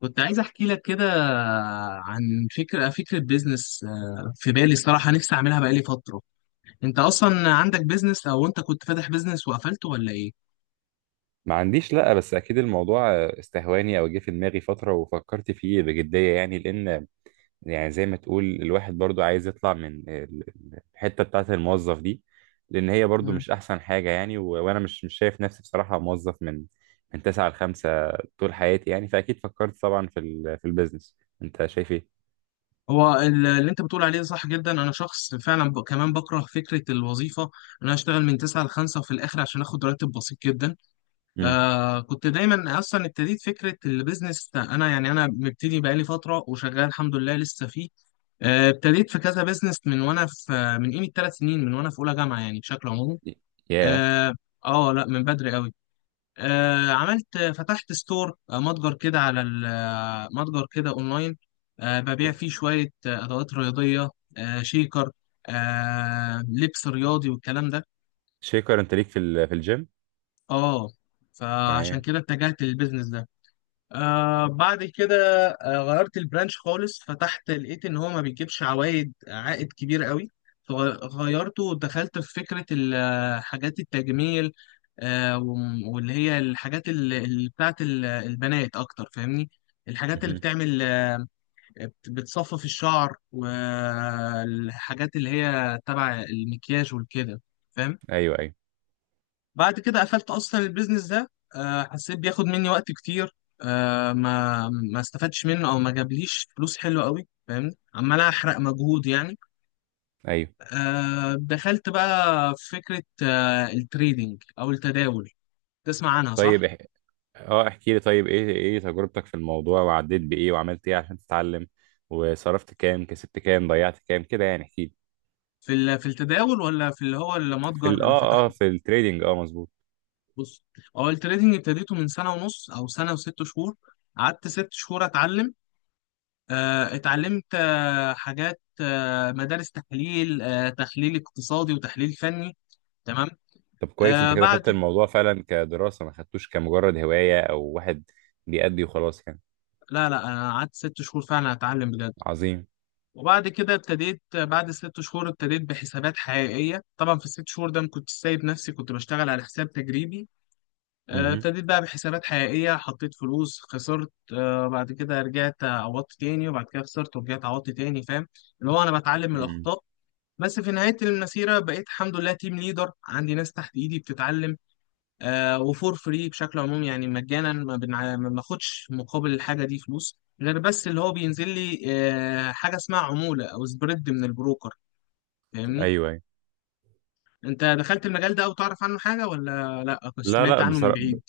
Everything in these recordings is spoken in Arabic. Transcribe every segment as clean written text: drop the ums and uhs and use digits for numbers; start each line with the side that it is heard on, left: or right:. left: كنت عايز احكي لك كده عن فكره بيزنس، في بالي صراحه نفسي اعملها بقالي فتره. انت اصلا عندك بيزنس او انت كنت فاتح بيزنس وقفلته ولا ايه؟
right: ما عنديش، لأ. بس أكيد الموضوع استهواني أو جه في دماغي فترة وفكرت فيه بجدية يعني. لأن يعني زي ما تقول الواحد برضو عايز يطلع من الحتة بتاعة الموظف دي. لأن هي برضو
left: مم.
right: مش أحسن حاجة يعني، و- وأنا مش شايف نفسي بصراحة موظف من تسعة لخمسة طول حياتي يعني. فأكيد فكرت طبعا في ال في البيزنس. أنت شايف إيه؟
left: هو اللي انت بتقول عليه ده صح جدا، انا شخص فعلا كمان بكره فكره الوظيفه، ان انا اشتغل من 9 ل 5 وفي الاخر عشان اخد راتب بسيط جدا.
right: امم
left: آه، كنت دايما اصلا ابتديت فكره البيزنس ده. انا يعني انا مبتدي بقالي فتره وشغال الحمد لله لسه فيه. ابتديت في كذا بيزنس من قيمه 3 سنين من وانا في اولى جامعه، يعني بشكل عمومي.
right: يا
left: اه. لا، من بدري قوي. آه، عملت، فتحت ستور، متجر كده على متجر كده اونلاين. آه، ببيع فيه شويه ادوات رياضيه، آه، شيكر، آه، لبس رياضي والكلام ده.
right: شيكر، أنت ليك في ال في الجيم؟
left: اه، فعشان
right: تمام.
left: كده اتجهت للبيزنس ده. آه، بعد كده آه غيرت البرانش خالص، فتحت لقيت ان هو ما بيجيبش عائد كبير قوي، فغيرته ودخلت في فكرة حاجات التجميل. واللي هي الحاجات اللي بتاعت البنات اكتر، فاهمني؟ الحاجات اللي
right: مهم.
left: بتعمل، بتصفف الشعر، والحاجات اللي هي تبع المكياج والكده، فاهم؟
right: أيوه أيوه
left: بعد كده قفلت اصلا البيزنس ده، آه، حسيت بياخد مني وقت كتير، آه، ما استفدتش منه او ما جابليش فلوس حلوه قوي، فاهمني؟ عمال احرق مجهود يعني.
right: أيوه.
left: آه، دخلت بقى في فكره التريدينج او التداول، تسمع عنها صح؟
right: طيب، اه احكي لي طيب، ايه ايه تجربتك في الموضوع، وعديت بايه، وعملت ايه عشان تتعلم، وصرفت كام، كسبت كام، ضيعت كام، كده يعني؟ احكي لي.
left: في في التداول ولا في اللي هو
right: في
left: المتجر
right: ال
left: اللي
right: اه اه
left: فتحته؟
right: في التريدينج، اه، مظبوط.
left: بص، هو التريدينج ابتديته من سنة ونص او سنة و6 شهور. قعدت 6 شهور اتعلم. آه، اتعلمت، حاجات، مدارس تحليل، تحليل اقتصادي وتحليل فني. تمام.
right: طب كويس، انت
left: آه،
right: كده خدت
left: بعد
right: الموضوع فعلا كدراسة، ما خدتوش كمجرد هواية او واحد بيأدي وخلاص يعني.
left: لا لا، انا قعدت 6 شهور فعلا اتعلم بجد.
right: عظيم.
left: وبعد كده ابتديت، بعد 6 شهور ابتديت بحسابات حقيقيه. طبعا في الـ6 شهور ده ما كنتش سايب نفسي، كنت بشتغل على حساب تجريبي. آه،
right: امم.
left: ابتديت بقى بحسابات حقيقيه، حطيت فلوس خسرت، آه، بعد كده رجعت عوضت تاني، وبعد كده خسرت ورجعت عوضت تاني، فاهم؟ اللي هو انا بتعلم من الاخطاء. بس في نهاية المسيرة بقيت الحمد لله تيم ليدر، عندي ناس تحت إيدي بتتعلم، آه، وفور فري بشكل عموم، يعني مجانا، ما باخدش مقابل الحاجة دي فلوس، غير بس اللي هو بينزل لي آه حاجة اسمها عمولة أو سبريد من البروكر، فاهمني؟
right: ايوه ايوه.
left: أنت دخلت المجال ده أو تعرف عنه حاجة ولا لأ؟ كنت
right: لا
left: سمعت
right: لا
left: عنه من
right: بصراحة،
left: بعيد؟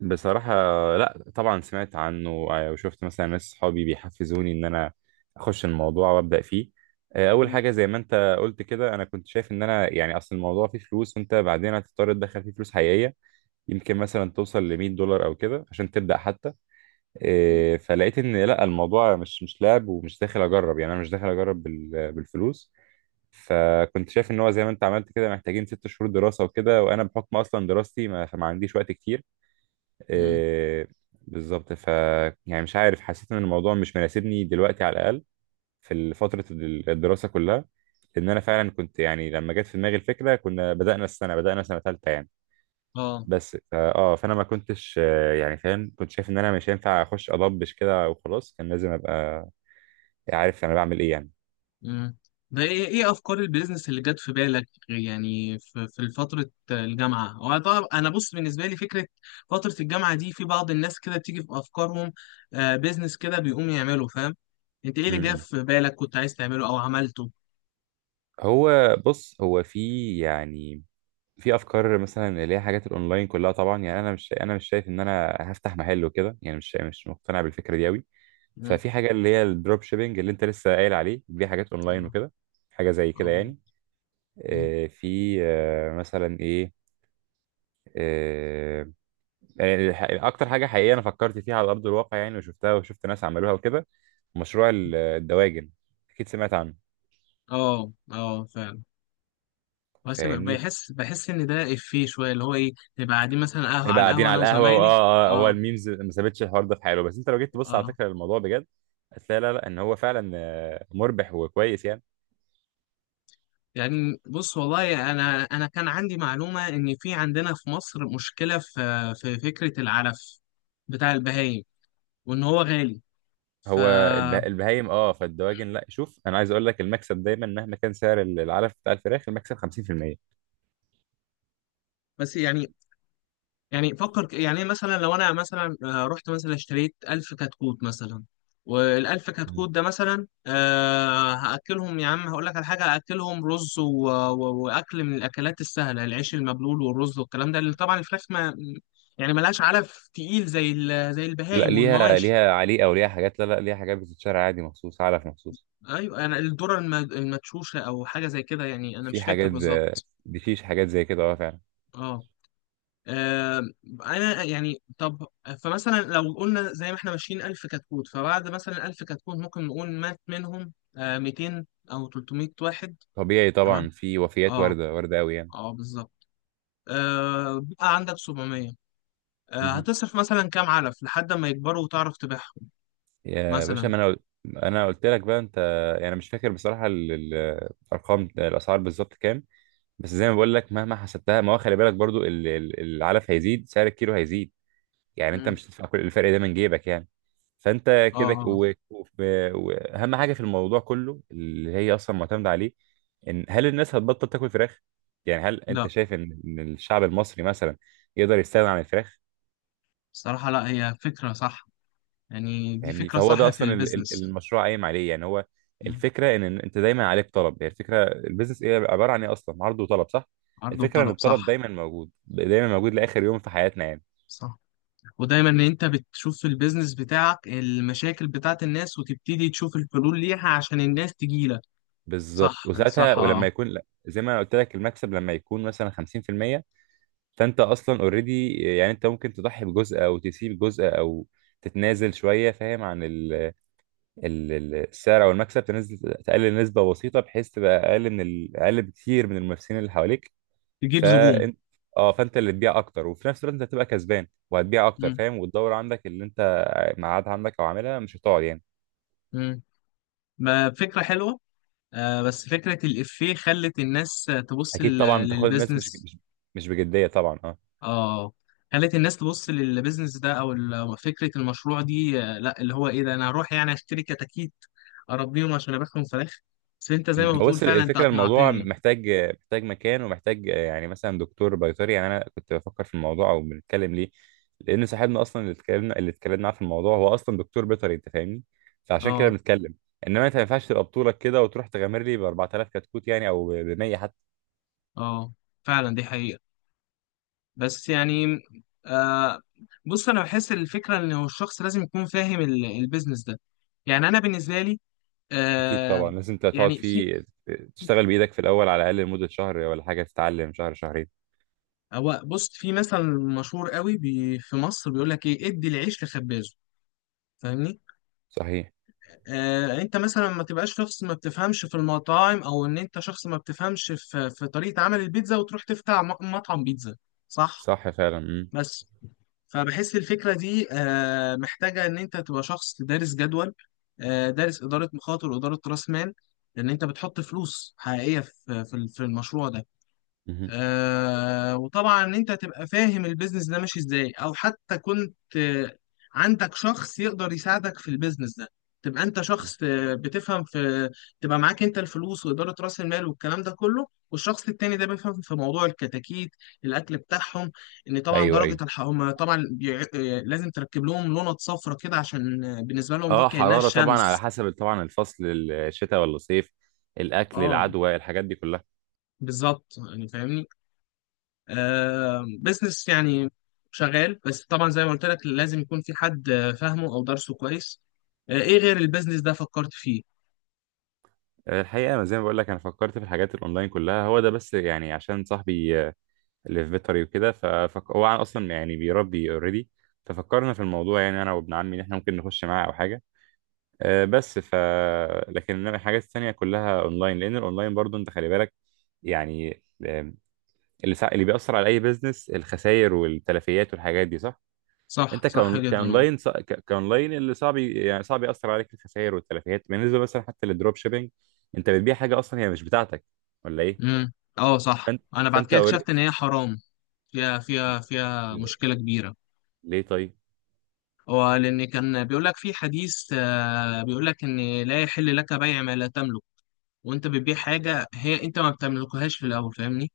right: بصراحة لا. طبعا سمعت عنه، وشفت مثلا ناس صحابي بيحفزوني ان انا اخش الموضوع وابدأ فيه. اول
left: مم.
right: حاجة زي ما انت قلت كده، انا كنت شايف ان انا، يعني، اصل الموضوع فيه فلوس وانت بعدين هتضطر تدخل فيه فلوس حقيقية. يمكن مثلا توصل ل 100 دولار او كده عشان تبدأ حتى. فلقيت ان لا، الموضوع مش مش لعب، ومش داخل اجرب يعني. انا مش داخل اجرب بال- بالفلوس. فكنت شايف ان هو زي ما انت عملت كده، محتاجين ست شهور دراسة وكده، وانا بحكم اصلا دراستي ما عنديش وقت كتير.
left: مم.
right: إيه، بالظبط. ف يعني مش عارف، حسيت ان الموضوع مش مناسبني دلوقتي على الاقل، في فتره الدراسه كلها. لان انا فعلا كنت، يعني لما جت في دماغي الفكره كنا بدانا السنه، بدانا سنه ثالثه يعني.
left: آه.
right: بس فا- اه فانا ما كنتش يعني فاهم. كنت شايف ان انا مش هينفع اخش اضبش كده وخلاص، كان لازم ابقى عارف انا بعمل ايه يعني.
left: مم. ده ايه ايه افكار البيزنس اللي جت في بالك يعني في فتره الجامعه؟ هو طبعا انا بص بالنسبه لي فكره فتره الجامعه دي، في بعض الناس كده بتيجي في افكارهم آه بيزنس كده بيقوم يعمله، فاهم؟ انت ايه اللي جه
right: امم.
left: في بالك كنت عايز تعمله او عملته؟
right: هو بص، هو في، يعني، في افكار مثلا اللي هي حاجات الاونلاين كلها طبعا. يعني انا مش، انا مش شايف ان انا هفتح محل وكده يعني، مش مش مقتنع بالفكره دي قوي.
left: مم.
right: ففي حاجه اللي هي الدروب شيبينج اللي انت لسه قايل عليه دي، حاجات اونلاين
left: اه
right: وكده، حاجه زي كده
left: اه.
right: يعني.
left: مم.
right: آه، في آه، مثلا ايه، آه، يعني اكتر حاجه حقيقيه انا فكرت فيها على ارض الواقع يعني، وشفتها وشفت ناس عملوها وكده، مشروع الدواجن. اكيد سمعت عنه.
left: اه، آه، فعلا. بس
right: فاهمني،
left: بحس ان ده افيه شويه اللي هو ايه، نبقى قاعدين مثلا قهوه على
right: يبقى قاعدين
left: القهوه انا
right: على القهوه، واه
left: وزمايلي.
right: اه آه، هو
left: اه.
right: الميمز ما سابتش الحوار ده في حاله. بس انت لو جيت تبص على
left: اه.
right: فكره الموضوع بجد، هتلاقي لا لا، ان هو فعلا مربح وكويس يعني.
left: يعني بص والله، انا كان عندي معلومه ان في عندنا في مصر مشكله في فكره العلف بتاع البهايم، وان هو غالي، ف...
right: هو البهايم، اه، فالدواجن لا. شوف، انا عايز اقول لك المكسب دايما مهما كان سعر العلف بتاع الفراخ، المكسب 50%.
left: بس يعني، يعني فكر يعني مثلا لو انا مثلا، آه، رحت مثلا اشتريت ألف كتكوت مثلا، والألف
right: مم.
left: كتكوت ده مثلا آه هأكلهم، يا عم هقول لك على حاجة، هأكلهم رز وأكل من الأكلات السهلة، العيش المبلول والرز والكلام ده، اللي طبعا الفراخ ما يعني ملهاش علف تقيل زي زي
right: لا،
left: البهايم
right: ليها،
left: والمواشي.
right: ليها عليقه وليها حاجات، لا لا ليها حاجات بتتشرى عادي، مخصوص، علف مخصوص.
left: ايوه، انا الذره المدشوشه او حاجه زي كده، يعني انا مش
right: في
left: فاكر
right: حاجات زي
left: بالظبط.
right: دي، فيش حاجات زي كده، اه، فعلا.
left: اه. آه، انا يعني طب، فمثلا لو قلنا زي ما احنا ماشيين ألف كتكوت، فبعد مثلا ألف كتكوت ممكن نقول مات منهم، آه، 200 او 300 واحد.
right: طبيعي
left: تمام.
right: طبعا، في وفيات
left: اه.
right: وارده، وارده قوي يعني.
left: اه بالظبط. آه، بقى عندك 700، آه،
right: مهم.
left: هتصرف مثلا كام علف لحد ما يكبروا وتعرف تبيعهم
right: يا باشا،
left: مثلا.
right: ما انا قلت لك بقى انت، يعني أنا مش فاكر بصراحه الارقام، الاسعار بالظبط كام. بس زي ما بقول لك، مهما حسبتها ما هو خلي بالك برضو العلف هيزيد، سعر الكيلو هيزيد. يعني انت
left: مم.
right: مش هتدفع كل الفرق ده من جيبك يعني. فانت
left: اه،
right: كده
left: آه، آه.
right: واهم حاجه في الموضوع كله اللي هي اصلا معتمده عليه، ان هل الناس هتبطل تاكل فراخ؟ يعني هل انت
left: لا
right: شايف ان إن الشعب المصري مثلا يقدر يستغنى عن الفراخ؟
left: صراحة لا، هي فكرة صح، يعني دي
right: فاهمني،
left: فكرة
right: فهو ده
left: صح في
right: اصلا
left: البيزنس.
right: المشروع قايم عليه يعني. هو الفكره ان إن انت دايما عليك طلب. هي الفكره البيزنس ايه، عباره عن ايه اصلا؟ عرض وطلب، صح؟
left: عرض
right: الفكره ان
left: وطلب
right: الطلب
left: صح.
right: دايما موجود، دايما موجود لاخر يوم في حياتنا يعني.
left: صح، ودايما ان انت بتشوف في البيزنس بتاعك المشاكل بتاعت الناس، وتبتدي تشوف الحلول ليها عشان الناس تجيلك.
right: بالظبط.
left: صح
right: وساعتها،
left: صح، اه،
right: ولما يكون، لا زي ما انا قلت لك المكسب لما يكون مثلا 50%، فانت اصلا اوريدي يعني. انت ممكن تضحي بجزء، او تسيب جزء، او تتنازل شويه فاهم، عن ال- السعر او المكسب، تنزل تقلل نسبه بسيطه بحيث تبقى اقل من اقل بكتير من المنافسين اللي حواليك.
left: تجيب زبون.
right: فانت اه فانت اللي تبيع اكتر، وفي نفس الوقت انت هتبقى كسبان وهتبيع اكتر،
left: مم.
right: فاهم. والدوره عندك اللي انت معاد عندك او عاملها مش هتقعد يعني.
left: مم. ما فكرة حلوة. آه، بس فكرة الإفيه خلت الناس تبص
right: اكيد طبعا، بتاخد الناس مش
left: للبيزنس.
right: مش مش بجديه طبعا.
left: اه، خلت الناس تبص للبيزنس ده او فكرة المشروع دي، آه لا اللي هو ايه، ده انا هروح يعني اشتري كتاكيت اربيهم عشان ابيعهم فراخ. بس انت زي
right: مم.
left: ما
right: هو
left: بتقول
right: بس
left: فعلا، انت
right: الفكرة، الموضوع
left: اقنعتني.
right: محتاج، محتاج مكان، ومحتاج يعني مثلا دكتور بيطري. يعني أنا كنت بفكر في الموضوع أو بنتكلم ليه، لأن صاحبنا أصلا اللي اتكلمنا، اللي اتكلمنا معاه في الموضوع، هو أصلا دكتور بيطري، أنت فاهمني؟ فعشان كده
left: اه.
right: بنتكلم. إنما أنت ما ينفعش تبقى بطولك كده وتروح تغامر لي ب 4000 كتكوت يعني، أو ب 100 حتى.
left: اه فعلا دي حقيقة. بس يعني، آه، بص انا بحس الفكرة ان هو الشخص لازم يكون فاهم البيزنس ده. يعني انا بالنسبة لي،
right: أكيد
left: آه،
right: طبعا، لازم أنت تقعد
left: يعني في.
right: فيه، تشتغل بإيدك في الأول على الأقل، لمدة شهر ولا حاجة، تتعلم شهر شهرين.
left: هو بص، في مثل مشهور قوي بي في مصر بيقول لك ايه، ادي العيش لخبازه، فاهمني؟
right: صحيح.
left: آه، انت مثلا ما تبقاش شخص ما بتفهمش في المطاعم، او ان انت شخص ما بتفهمش في طريقة عمل البيتزا وتروح تفتح مطعم بيتزا، صح؟
right: صح فعلا. مم.
left: بس فبحس الفكرة دي، آه، محتاجة إن أنت تبقى شخص دارس جدول، آه، دارس إدارة مخاطر وإدارة رأس مال، لأن أنت بتحط فلوس حقيقية في المشروع ده.
right: مهم.
left: آه، وطبعا ان انت تبقى فاهم البيزنس ده ماشي ازاي، او حتى كنت، آه، عندك شخص يقدر يساعدك في البيزنس ده. تبقى انت شخص، آه، بتفهم في، تبقى معاك انت الفلوس واداره راس المال والكلام ده كله، والشخص التاني ده بيفهم في موضوع الكتاكيت، الاكل بتاعهم، ان طبعا
right: أيوه أيوه.
left: درجه الحراره طبعا لازم تركب لهم لونة صفرة كده، عشان آه، بالنسبه لهم دي
right: اه،
left: كانها
right: حرارة طبعا، على
left: الشمس.
right: حسب طبعا الفصل، الشتاء ولا الصيف، الاكل،
left: اه
right: العدوى، الحاجات دي كلها.
left: بالظبط يعني، فاهمني؟ آه، بزنس يعني شغال، بس طبعا زي ما قلت لك لازم يكون في حد، آه، فاهمه او درسه كويس. آه، ايه غير البيزنس ده فكرت فيه؟
right: الحقيقة زي ما بقول لك، انا فكرت في الحاجات الاونلاين كلها، هو ده بس، يعني عشان صاحبي اللي في بيطري وكده، هو اصلا يعني بيربي اوريدي. ففكرنا في الموضوع، يعني انا وابن عمي، ان احنا ممكن نخش معاه او حاجة. آه، بس ف لكن إنما الحاجات التانية كلها اونلاين، لان الاونلاين برضو انت خلي بالك، يعني اللي بيأثر على اي بيزنس الخسائر والتلفيات والحاجات دي، صح.
left: صح
right: انت
left: صح جدا، اه.
right: كاونلاين كاونلاين اللي صعب يعني صعب ياثر عليك الخسائر والتلفيات، بالنسبه مثلا حتى للدروب شيبينج، انت بتبيع حاجه اصلا هي مش بتاعتك، ولا ايه؟
left: امم، اه صح،
right: فانت
left: انا بعد
right: فانت
left: كده
right: أوري...
left: اكتشفت ان هي حرام. فيها فيها مشكلة كبيرة.
right: ليه طيب؟
left: هو لان كان بيقول لك في حديث، آه، بيقول لك ان لا يحل لك بيع ما لا تملك، وانت بتبيع حاجة هي انت ما بتملكهاش في الاول، فاهمني؟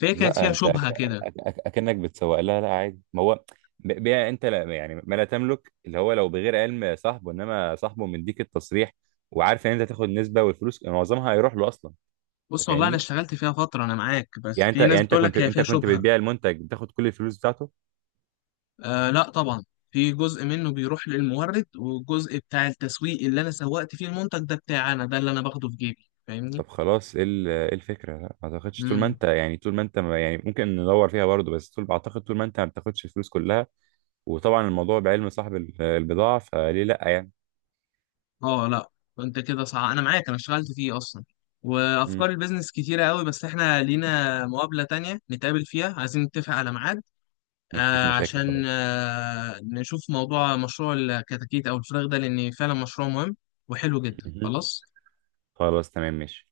left: فهي كانت
right: لا
left: فيها
right: انت
left: شبهة كده.
right: اكنك بتسوق لها، لا عادي. ما هو بيع انت، لا يعني ما لا تملك اللي هو لو بغير علم صاحبه، انما صاحبه مديك التصريح، وعارف ان انت تاخد نسبه، والفلوس معظمها هيروح له اصلا. انت
left: بص والله انا
right: فاهمني،
left: اشتغلت فيها فترة، انا معاك، بس
right: يعني انت،
left: في ناس
right: يعني انت
left: بتقول
right: كنت،
left: لك هي
right: انت
left: فيها
right: كنت
left: شبهة.
right: بتبيع المنتج بتاخد كل الفلوس بتاعته؟
left: آه لا طبعا، في جزء منه بيروح للمورد، والجزء بتاع التسويق اللي انا سوقت فيه المنتج ده بتاعي، انا ده اللي انا باخده في جيبي، فاهمني؟
right: طب خلاص، ايه إيه الفكرة؟ لا ما تاخدش، طول ما
left: امم.
right: انت، يعني طول ما انت ما، يعني ممكن ندور فيها برضه، بس طول اعتقد طول ما انت ما بتاخدش الفلوس كلها، وطبعا الموضوع بعلم صاحب البضاعة، فليه لا يعني.
left: اه لا، انت كده صح، انا معاك، انا اشتغلت فيه اصلا. وافكار
right: مم.
left: البيزنس كتيره قوي، بس احنا لينا مقابله تانية نتقابل فيها، عايزين نتفق على ميعاد.
right: مفيش
left: آه
right: مشاكل،
left: عشان
right: خلاص.
left: آه نشوف موضوع مشروع الكتاكيت او الفراخ ده، لان فعلا مشروع مهم وحلو جدا.
right: مهم.
left: خلاص.
right: خلاص تمام، ماشي.